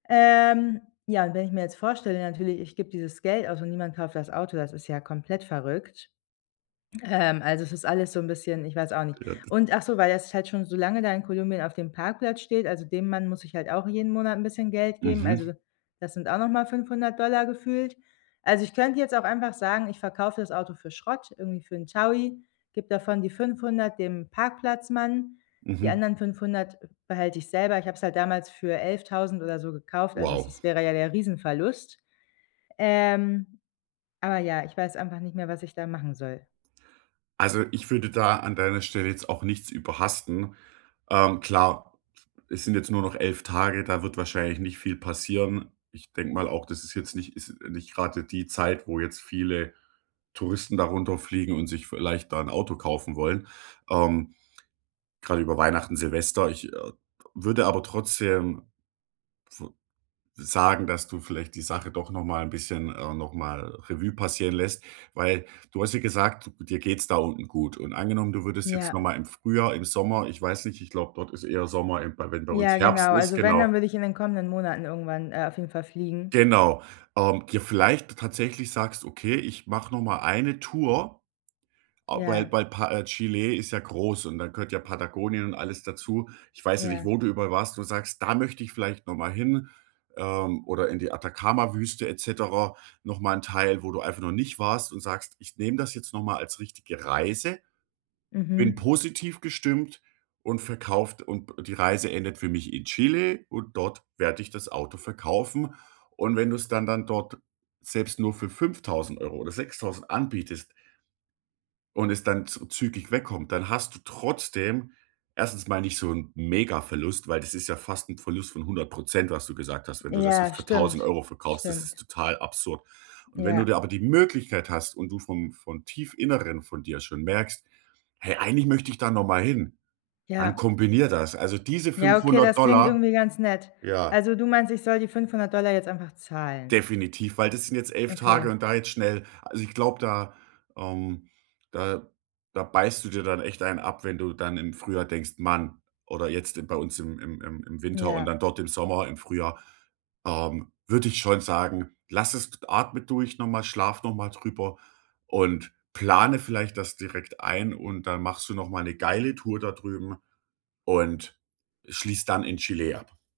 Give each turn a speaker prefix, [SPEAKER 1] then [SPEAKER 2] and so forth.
[SPEAKER 1] Ähm, ja, und wenn ich mir jetzt vorstelle natürlich, ich gebe dieses Geld aus und niemand kauft das Auto, das ist ja komplett verrückt. Ähm, also, es ist alles so 'n bisschen ich weiß auch nicht.
[SPEAKER 2] Ja, d
[SPEAKER 1] Und ach so, weil das halt schon so lange da in Kolumbien auf dem Parkplatz steht, also, dem Mann muss ich halt auch jeden Monat 'n bisschen Geld geben,
[SPEAKER 2] Mhm.
[SPEAKER 1] also, das sind auch noch mal 500 Dollar gefühlt. Also, ich könnte jetzt auch einfach sagen: „Ich verkaufe das Auto für Schrott, irgendwie für 'n 1.000er gebe davon die 500 dem Parkplatzmann, die
[SPEAKER 2] Mhm.
[SPEAKER 1] anderen 500 behalte ich selber.“ Ich habe es halt damals für 11.000 oder so gekauft, also, es
[SPEAKER 2] Wow.
[SPEAKER 1] es wäre ja der riesen Verlust. Ähm, aber ja, ich weiß einfach nicht mehr, was ich da machen soll.
[SPEAKER 2] Also, ich würde da an deiner Stelle jetzt auch nichts überhasten. Ähm, klar, es sind jetzt nur noch 11 Tage, da wird wahrscheinlich nicht viel passieren. Ich denke mal auch, das ist jetzt nicht ist nicht grade die Zeit, wo jetzt viele Touristen da runter fliegen und sich vielleicht da 'n Auto kaufen wollen, ähm, grade über Weihnachten, Silvester. Ich, äh, w würde aber trotzdem v sagen, dass du vielleicht die Sache doch noch mal 'n bisschen, äh noch mal Revue passieren lässt, weil du hast ja gesagt, du dir geht's da unten gut. Und angenommen, du würdest jetzt noch
[SPEAKER 1] Ja.
[SPEAKER 2] mal im Frühjahr, im Sommer, ich weiß nicht, ich glaube, dort ist eher Sommer, eben bei wenn bei uns
[SPEAKER 1] Ja,
[SPEAKER 2] Herbst
[SPEAKER 1] genau.
[SPEAKER 2] ist,
[SPEAKER 1] Also wenn,
[SPEAKER 2] genau.
[SPEAKER 1] dann würde ich in den kommenden Monaten irgendwann, äh, auf jeden Fall fliegen.
[SPEAKER 2] Genau, ähm, ge vielleicht tatsächlich sagst: „Okay, ich mache noch mal eine Tour,“ äh, weil
[SPEAKER 1] Ja.
[SPEAKER 2] bei Pa äh, Chile ist ja groß und da gehört ja Patagonien und alles dazu. Ich weiß ja nicht,
[SPEAKER 1] Ja.
[SPEAKER 2] wo du überall warst und sagst: „Da möchte ich vielleicht noch mal hin, ähm, oder in die Atacama-Wüste et cetera.“ Noch mal 'n Teil, wo du einfach noch nicht warst und sagst: „Ich nehme das jetzt noch mal als richtige Reise, bin
[SPEAKER 1] Mhm.
[SPEAKER 2] positiv gestimmt und verkauft und die Reise endet für mich in Chile und dort werde ich das Auto verkaufen.“ Und wenn du es dann dann dort selbst nur für 5.000 € oder 6.000 anbietest und es dann zü zügig weg kommt, dann hast du trotzdem 1. mal nicht so 'n mega Verlust, weil das ist ja fast 'n Verlust von 100 % was du gesagt hast. Wenn du das
[SPEAKER 1] Ja,
[SPEAKER 2] jetzt für tausend
[SPEAKER 1] stimmt,
[SPEAKER 2] Euro verkaufst, das
[SPEAKER 1] stimmt.
[SPEAKER 2] ist total absurd. Und wenn du da
[SPEAKER 1] Ja.
[SPEAKER 2] aber die Möglichkeit hast und du vom von tief Inneren von dir schon merkst: „Hey, eigentlich möchte ich da noch mal hin“, dann
[SPEAKER 1] Ja.
[SPEAKER 2] kombiniere das. Also diese
[SPEAKER 1] Ja, okay,
[SPEAKER 2] 500 $
[SPEAKER 1] das klingt
[SPEAKER 2] Dollar
[SPEAKER 1] irgendwie ganz nett.
[SPEAKER 2] ja.
[SPEAKER 1] Also, du meinst, ich soll die 500 Dollar jetzt einfach zahlen?
[SPEAKER 2] Definitiv, weil das sind jetzt 11 Tage
[SPEAKER 1] Okay.
[SPEAKER 2] und da jetzt schnell also, ich glaube, da ähm da da beißt du dir dann echt einen ab, wenn du dann im Frühjahr denkst: „Mann!“ Oder jetzt, äh, bei uns im im im im Winter und
[SPEAKER 1] Ja.
[SPEAKER 2] dann dort im Sommer, im Frühjahr, ähm, würde ich schon sagen, lass es atme durch noch mal, schlaf noch mal drüber und plane vielleicht das direkt ein. Und dann machst du noch mal 'ne geile Tour da drüben und schließt dann in Chile ab.